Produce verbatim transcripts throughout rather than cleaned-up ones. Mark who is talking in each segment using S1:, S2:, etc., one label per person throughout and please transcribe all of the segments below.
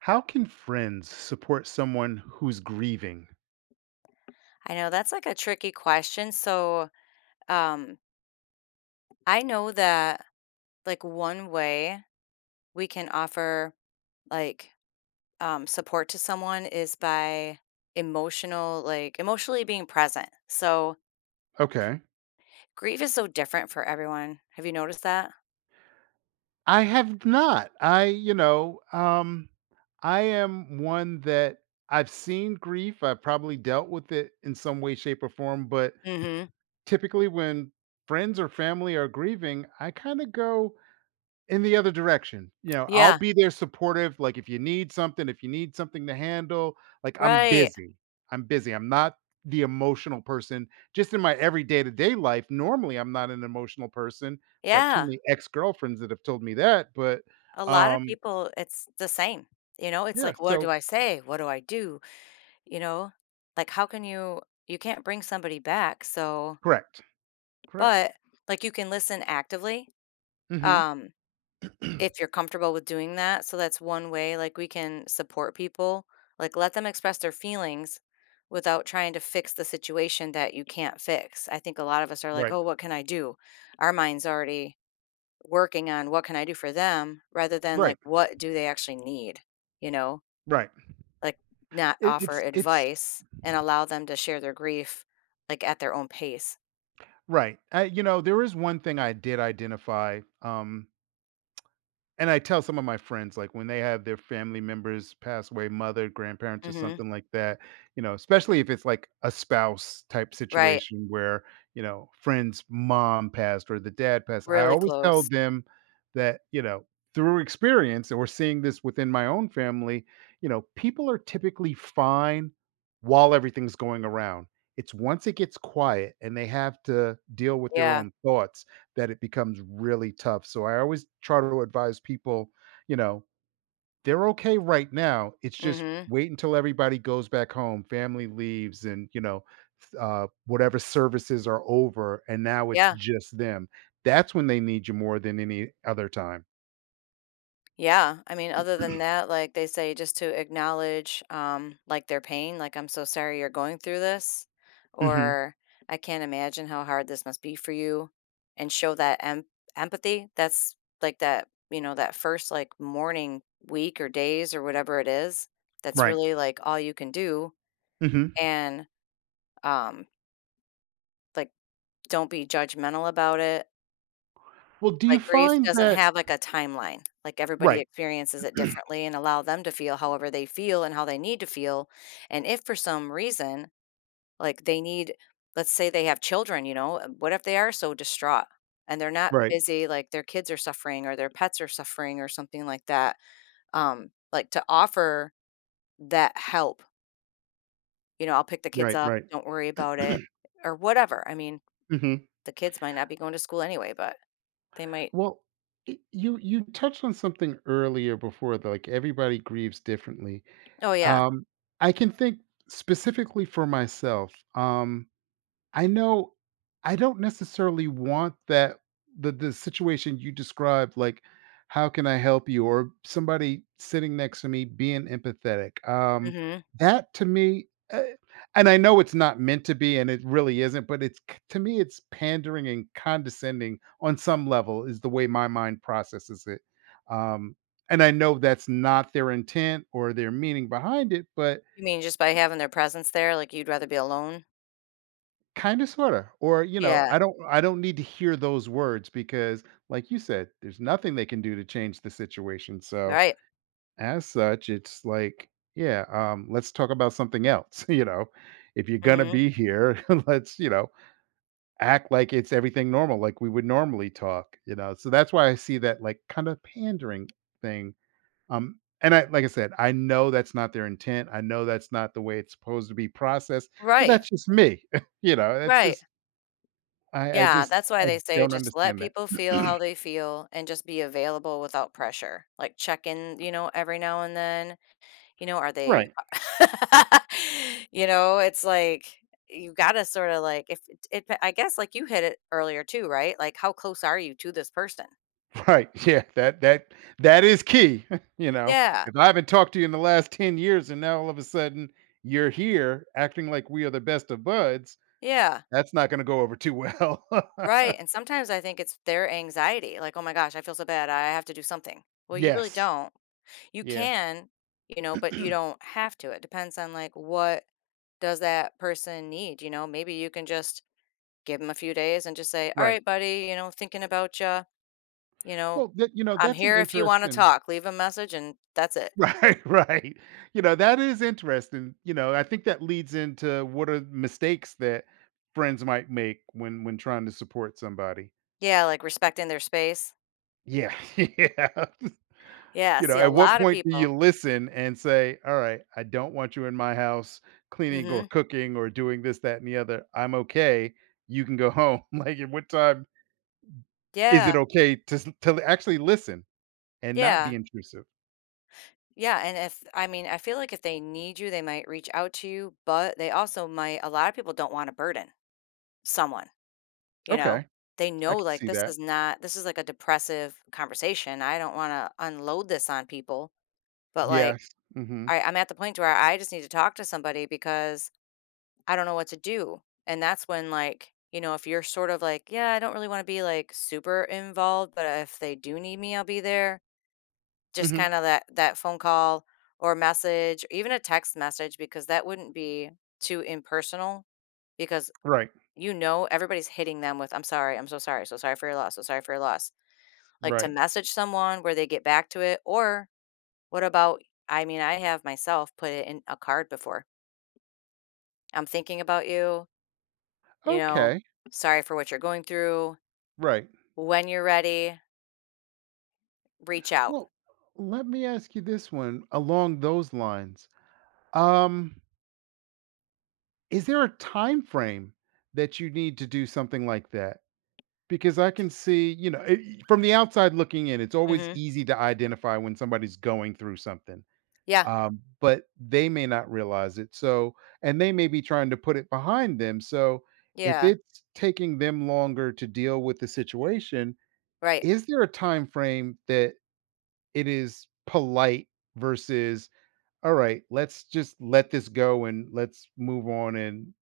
S1: How can friends support someone who's grieving?
S2: I know that's like a tricky question. So, um, I know that like one way we can offer like um, support to someone is by emotional, like emotionally being present. So,
S1: Okay.
S2: grief is so different for everyone. Have you noticed that?
S1: I have not. I, you know, um, I am one that I've seen grief. I've probably dealt with it in some way, shape, or form. But
S2: Mm-hmm.
S1: typically, when friends or family are grieving, I kind of go in the other direction. You know, I'll
S2: Yeah.
S1: be there supportive. Like if you need something, if you need something to handle, like I'm
S2: Right.
S1: busy. I'm busy. I'm not the emotional person. Just in my everyday to day life, normally I'm not an emotional person. Got too
S2: Yeah.
S1: many ex girlfriends that have told me that, but
S2: A lot of
S1: um,
S2: people, it's the same. You know, it's
S1: yeah.
S2: like, what do
S1: So
S2: I say? What do I do? You know, like, how can you, you can't bring somebody back. So,
S1: correct, correct.
S2: But, like, you can listen actively,
S1: Hmm.
S2: um, if you're comfortable with doing that, so that's one way, like, we can support people, like, let them express their feelings without trying to fix the situation that you can't fix. I think a lot of us are like,
S1: Right,
S2: "Oh, what can I do?" Our mind's already working on what can I do for them rather than, like,
S1: right,
S2: what do they actually need, you know?
S1: right.
S2: Like, not
S1: It,
S2: offer
S1: it's it's
S2: advice and allow them to share their grief, like, at their own pace.
S1: right. I, you know, there is one thing I did identify. Um, And I tell some of my friends, like, when they have their family members pass away, mother, grandparents, or
S2: Mhm.
S1: something like that, you know, especially if it's like a spouse type
S2: Right.
S1: situation where, you know, friend's mom passed or the dad passed, I
S2: Really
S1: always tell
S2: close.
S1: them that, you know, through experience, and we're seeing this within my own family, you know, people are typically fine while everything's going around. It's once it gets quiet and they have to deal with their
S2: Yeah.
S1: own thoughts that it becomes really tough. So I always try to advise people, you know, they're okay right now. It's just
S2: Mhm.
S1: wait until everybody goes back home, family leaves, and you know, s- uh, whatever services are over, and now it's
S2: Yeah,
S1: just them. That's when they need you more than any other time.
S2: yeah. I mean, other than that, like they say just to acknowledge um like their pain, like I'm so sorry you're going through this
S1: Hmm.
S2: or I can't imagine how hard this must be for you and show that em- empathy. That's like that, you know, that first like morning week or days or whatever it is. That's
S1: Right.
S2: really like all you can do
S1: Hmm.
S2: and um like don't be judgmental about it.
S1: Well, do you
S2: Like, grief
S1: find
S2: doesn't
S1: that?
S2: have, like, a timeline, like, everybody
S1: Right.
S2: experiences it differently and allow them to feel however they feel and how they need to feel, and if for some reason, like, they need let's say they have children, you know, uh, what if they are so distraught and they're not
S1: Right.
S2: busy, like, their kids are suffering or their pets are suffering or something like that, um, like, to offer that help, you know, "I'll pick the kids
S1: Right.
S2: up,
S1: Right.
S2: don't worry about it," or whatever, I mean,
S1: Hmm.
S2: the kids might not be going to school anyway, but they might.
S1: Well, y- you you touched on something earlier before that, like everybody grieves differently.
S2: Oh, yeah.
S1: Um, I can think specifically for myself. Um, I know I don't necessarily want that the the situation you described, like, "How can I help you?" or somebody sitting next to me being empathetic. Um,
S2: Mhm.
S1: that to me, uh and I know it's not meant to be, and it really isn't, but it's k to me, it's pandering and condescending on some level is the way my mind processes it. Um, and I know that's not their intent or their meaning behind it, but
S2: You mean just by having their presence there, like, you'd rather be alone?
S1: kinda, sorta, or, you know,
S2: Yeah,
S1: I don't I don't need to hear those words because, like you said, there's nothing they can do to change the situation, so,
S2: right,
S1: as such, it's like, yeah, um, let's talk about something else, you know? If you're gonna
S2: mhm,
S1: be here, let's, you know, act like it's everything normal, like we would normally talk, you know? So that's why I see that, like, kinda pandering thing, um, and I like I said, I know that's not their intent, I know that's not the way it's supposed to be processed, but
S2: right,
S1: that's just me, you know? That's
S2: right,
S1: just I I
S2: yeah,
S1: just
S2: that's why
S1: I
S2: they say
S1: don't
S2: just let
S1: understand
S2: people feel
S1: that.
S2: how they feel and just be available without pressure, like, check in, you know, every now and then, you know, are they,
S1: Right,
S2: you know, it's like, you gotta sorta, like, if it it I guess, like, you hit it earlier too, right? Like, how close are you to this person?
S1: right, yeah, that that that is key, you know?
S2: Yeah,
S1: If I haven't talked to you in the last ten years and now all of a sudden you're here acting like we are the best of buds,
S2: yeah.
S1: that's not gonna go over too well.
S2: Right, and sometimes I think it's their anxiety, like, "Oh my gosh, I feel so bad, I have to do something." Well, you really
S1: Yes,
S2: don't. You
S1: yeah,
S2: can, you know, but you don't have to. It depends on, like, what does that person need, you know? Maybe you can just give them a few days and just say, "All
S1: right.
S2: right, buddy, you know, thinking about you. You know,
S1: Well, that you know,
S2: I'm
S1: that's an
S2: here if you wanna
S1: interesting
S2: talk." Leave a message and that's it.
S1: right, right. You know, that is interesting, you know, I think that leads into what are mistakes that friends might make when when trying to support somebody.
S2: Yeah, like, respecting their space.
S1: Yeah, yeah.
S2: Yeah,
S1: You know,
S2: see, a
S1: at what
S2: lot of
S1: point do you
S2: people.
S1: listen and say, "All right, I don't want you in my house cleaning or
S2: Mhm.
S1: cooking or doing this, that, and the other. I'm okay. You can go home." Like, at what time is it
S2: Yeah,
S1: okay to s to actually listen and not be
S2: yeah.
S1: intrusive?
S2: Yeah, and if I mean, I feel like if they need you, they might reach out to you, but they also might a lot of people don't want to burden someone, you know?
S1: Okay,
S2: They
S1: I
S2: know
S1: can
S2: like
S1: see
S2: this
S1: that.
S2: is not this is like a depressive conversation. I don't want to unload this on people, but like
S1: Yes. Mhm.
S2: I, I'm at the point where I just need to talk to somebody because I don't know what to do. And that's when like, you know, if you're sort of like, yeah, I don't really want to be like super involved, but if they do need me, I'll be there. Just
S1: Mhm.
S2: kinda that that phone call or message, or even a text message because that wouldn't be too impersonal because
S1: Right,
S2: you know everybody's hitting them with, "I'm sorry, I'm so sorry, so sorry for your loss, so sorry for your loss." Like, to
S1: right.
S2: message someone where they get back to it or what about I mean, I have myself put it in a card before. "I'm thinking about you," you know,
S1: Okay,
S2: "Sorry for what you're going through.
S1: right.
S2: When you're ready, reach out."
S1: Well, let me ask you this one along those lines. Um, is there a time frame that you need to do something like that? Because I can see, you know, it, from the outside looking in, it's always
S2: Mhm.
S1: easy to identify when somebody's going through something,
S2: Yeah,
S1: um, but they may not realize it. So, and they may be trying to put it behind them. So, if
S2: yeah,
S1: it's taking them longer to deal with the situation,
S2: right.
S1: is there a time frame that it is polite versus all right, let's just let this go and let's move on and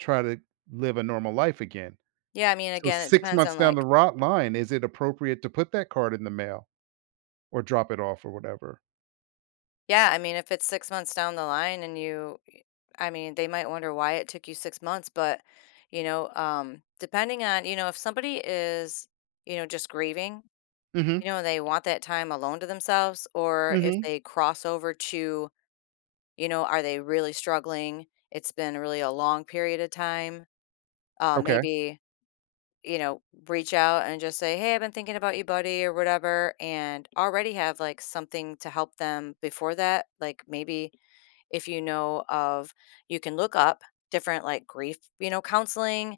S1: try to live a normal life again.
S2: Yeah, I mean,
S1: So
S2: again, it
S1: six
S2: depends
S1: months
S2: on,
S1: down the
S2: like.
S1: rot line, is it appropriate to put that card in the mail or drop it off or whatever?
S2: Yeah, I mean, if it's six months down the line and you I mean, they might wonder why it took you six months, but, you know, um, depending on you know, if somebody is, you know, just grieving, you
S1: Mhm,
S2: know, they want that time alone to themselves, or if
S1: mhm.
S2: they cross over to, you know, are they really struggling? It's been really a long period of time, uh,
S1: Okay.
S2: maybe, you know, reach out and just say, "Hey, I've been thinking about you, buddy," or whatever, and already have, like, something to help them before that, like, maybe if you know of you can look up different like grief you know counseling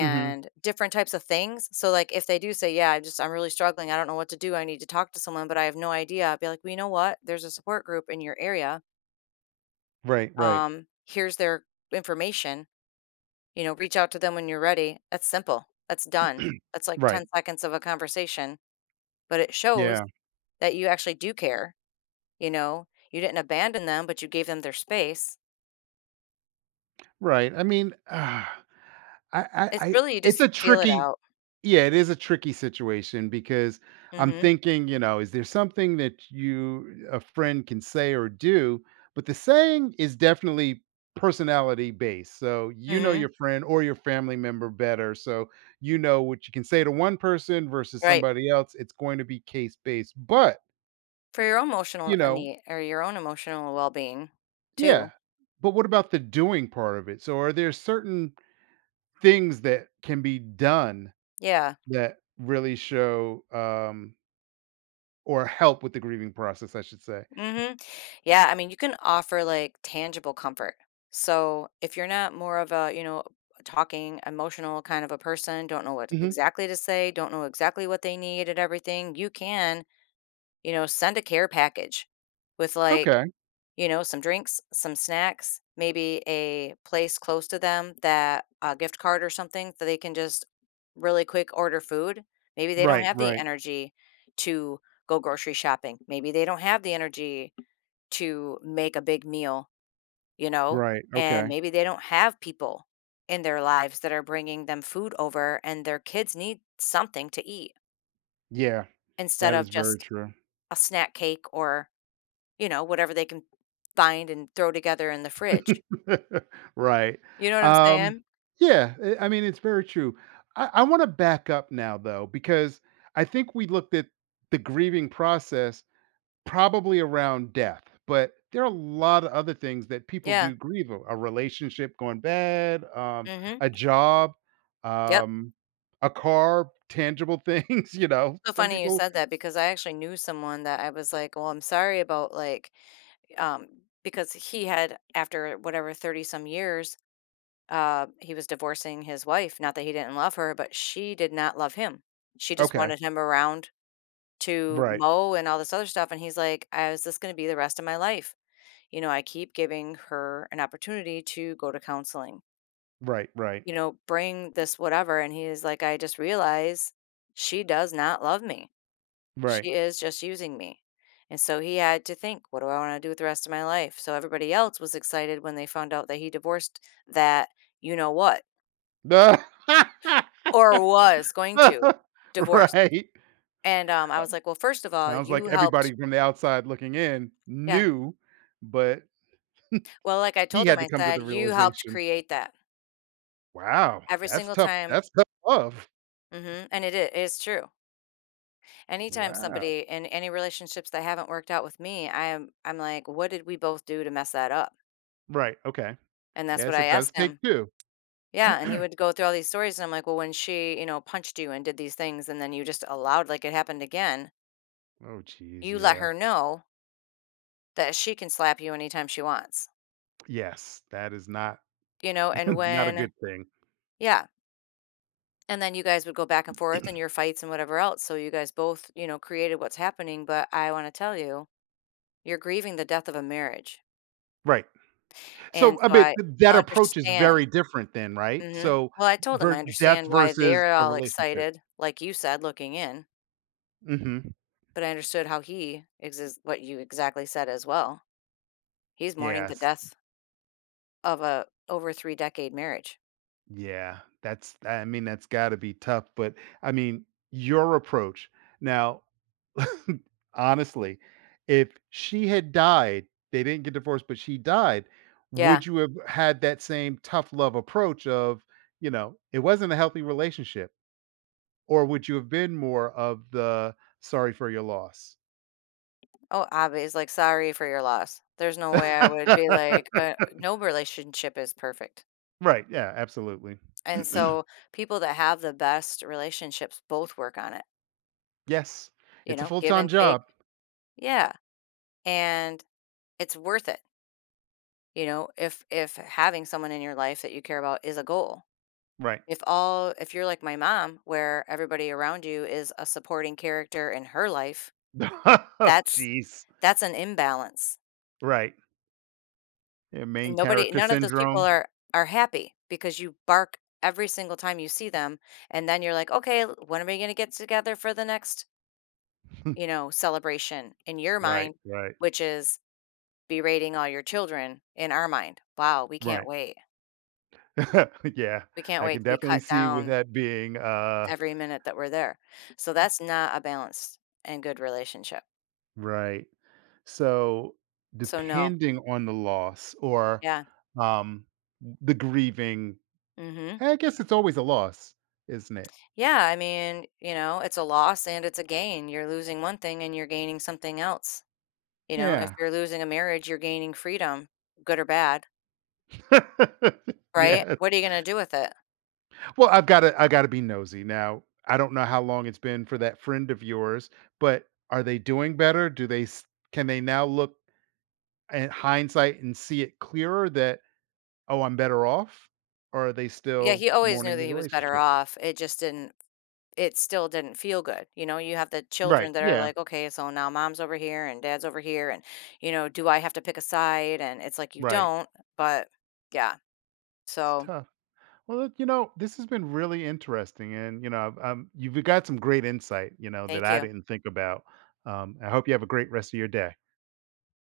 S1: Mhm.
S2: different types of things so like if they do say yeah i just I'm really struggling I don't know what to do I need to talk to someone but I have no idea I'd be like well you know what there's a support group in your area
S1: Right, right,
S2: um here's their information you know reach out to them when you're ready that's simple that's done that's like ten
S1: right.
S2: seconds of a conversation but it shows
S1: Yeah,
S2: that you actually do care you know you didn't abandon them but you gave them their space.
S1: right. I mean, ah, I I
S2: It's
S1: I
S2: really you
S1: it's
S2: just
S1: a
S2: feel it
S1: tricky
S2: out.
S1: yeah, it is a tricky situation because I'm
S2: Hmm.
S1: thinking, you know, is there something that you a friend can say or do? But the saying is definitely personality based. So you know
S2: Mhm.
S1: your friend or your family member better. So you know what you can say to one person versus
S2: Right.
S1: somebody else. It's going to be case based. But,
S2: For your own emotional
S1: you
S2: a
S1: know,
S2: nee or your own emotional well-being too.
S1: yeah. But what about the doing part of it? So are there certain things that can be done
S2: Yeah.
S1: that really show um, or help with the grieving process, I should say.
S2: Mhm. Yeah, I mean, you can offer, like, tangible comfort. So, if you're not more of a, you know, talking emotional kind of a person, don't know what
S1: Mhm.
S2: exactly to say, don't know exactly what they need and everything, you can, you know, send a care package with, like,
S1: Okay.
S2: you know, some drinks, some snacks, maybe a place close to them that a gift card or something that they can just really quick order food. Maybe they don't
S1: Right,
S2: have the
S1: right,
S2: energy to go grocery shopping. Maybe they don't have the energy to make a big meal, you know,
S1: right.
S2: and
S1: Okay.
S2: maybe they don't have people in their lives that are bringing them food over and their kids need something to eat
S1: Yeah,
S2: instead
S1: that
S2: of
S1: is very
S2: just
S1: true.
S2: a snack cake or, you know, whatever they can find and throw together in the fridge.
S1: Right.
S2: You know what I'm
S1: Um,
S2: saying?
S1: yeah, eh, I mean, it's very true. I I wanna back up now, though, because I think we looked at the grieving process probably around death, but there are a lot of other things that people
S2: Yeah,
S1: do grieve o a relationship going bad, um,
S2: mhm,
S1: a job,
S2: yep,
S1: um, a car, tangible things, you know?
S2: so
S1: Some
S2: funny you
S1: people
S2: said that because I actually knew someone that I was like, "Well, I'm sorry about, like," um, because he had after whatever, thirty some years, uh, he was divorcing his wife, not that he didn't love her, but she did not love him. She just
S1: okay.
S2: wanted him around to
S1: Right.
S2: mow and all this other stuff, and he's like, I is this gonna be the rest of my life? You know, I keep giving her an opportunity to go to counseling."
S1: Right. Right.
S2: You know, bring this whatever. And he is like, I just realized she does not love me.
S1: Right.
S2: She is just using me. And so he had to think, what do I want to do with the rest of my life? So everybody else was excited when they found out that he divorced that, you know what,
S1: Duh.
S2: or was going to divorce.
S1: Right.
S2: And um, I
S1: Uh,
S2: was like, well, first of all,
S1: sounds like
S2: you helped.
S1: everybody from the outside looking in
S2: Yeah.
S1: knew, but
S2: Well, like I
S1: he
S2: told him,
S1: had to
S2: I
S1: come to
S2: said,
S1: the
S2: you helped
S1: realization,
S2: create that
S1: "Wow,
S2: every
S1: that's
S2: single
S1: tough.
S2: time.
S1: That's tough love.
S2: Hmm. And it is, it's true. Anytime
S1: Wow."
S2: somebody in any relationships that haven't worked out with me, I am I'm like, "What did we both do to mess that up?"
S1: Right. Okay.
S2: And that's what
S1: Yes,
S2: I
S1: it does
S2: asked
S1: take
S2: him.
S1: two.
S2: Yeah, and he would go through all these stories, and I'm like, "Well, when she, you know, punched you and did these things, and then you just allowed like it happened again,
S1: Oh, geez,
S2: you let her
S1: yeah.
S2: know that she can slap you anytime she wants."
S1: Yes, that is not
S2: You know, and
S1: not a
S2: when
S1: good thing.
S2: yeah, and then you guys would go back and forth and your fights and whatever else, so you guys both, you know, created what's happening, but I wanna tell you, you're grieving the death of a marriage,
S1: Right. So,
S2: and
S1: I
S2: so
S1: bet
S2: I
S1: that approach is
S2: understand.
S1: very different then, right?
S2: Mhm.
S1: So,
S2: Well, I told him
S1: ver
S2: I
S1: death
S2: understand why
S1: versus
S2: they're
S1: a
S2: all
S1: relationship.
S2: excited, like you said, looking in,
S1: Mhm.
S2: but I understood how he exis what you exactly said as well. He's mourning the
S1: Yes.
S2: death of a over three-decade marriage.
S1: Yeah. That's I mean, that's gotta be tough, but I mean, your approach. Now, honestly, if she had died, they didn't get divorced, but she died,
S2: Yeah.
S1: would you have had that same tough love approach of, you know, it wasn't a healthy relationship? Or would you have been more of the sorry for your loss?
S2: Oh, Abby's like, "Sorry for your loss." There's no way I would be like, uh, no relationship is perfect,
S1: Right. Yeah, absolutely.
S2: and so people that have the best relationships both work on it,
S1: Yes.
S2: you
S1: It's a
S2: know, give
S1: full-time
S2: and take.
S1: job.
S2: Yeah, and it's worth it, you know, if if having someone in your life that you care about is a goal.
S1: Right.
S2: If all if you're like my mom, where everybody around you is a supporting character in her life,
S1: Oh,
S2: that's
S1: jeez.
S2: that's an imbalance.
S1: Right. Yeah,
S2: And
S1: main
S2: nobody
S1: character
S2: none of those people
S1: syndrome.
S2: are are happy because you bark every single time you see them, and then you're like, "Okay, l- when are we going to get together for the next, you know, celebration?" in your
S1: Right,
S2: mind,
S1: right,
S2: which is berating all your children in our mind. Wow, we can't
S1: right.
S2: wait.
S1: Yeah,
S2: We can't
S1: I
S2: wait
S1: can
S2: to be
S1: definitely
S2: cut
S1: see with
S2: down
S1: that being, uh,
S2: every minute that we're there. So that's not a balanced and good relationship.
S1: right. So,
S2: So no.
S1: depending on the loss or,
S2: Yeah.
S1: um, the grieving
S2: Mhm.
S1: I guess it's always a loss, isn't it?
S2: Yeah, I mean, you know, it's a loss and it's a gain. You're losing one thing and you're gaining something else. You know, if
S1: Yeah.
S2: you're losing a marriage, you're gaining freedom, good or bad, right?
S1: Yeah.
S2: What are you going to do with it?
S1: Well, I've gotta I gotta be nosy. Now, I don't know how long it's been for that friend of yours, but are they doing better? Do they s Can they now look and hindsight and see it clearer that, "Oh, I'm better off," or are they
S2: Yeah,
S1: still
S2: he always knew
S1: mourning
S2: that
S1: the
S2: he was better
S1: relationship?
S2: off. It just didn't it still didn't feel good. You know, you have the
S1: Right,
S2: children that are
S1: yeah,
S2: like, "Okay, so now mom's over here and dad's over here and you know, do I have to pick a side?" And it's like you
S1: right.
S2: don't, but yeah.
S1: It's
S2: So,
S1: tough. Well, look, you know, this has been really interesting, and, you know, I've- um, you've got some great insight, you know, that
S2: thank
S1: I
S2: you.
S1: didn't think about. Um, I hope you have a great rest of your day.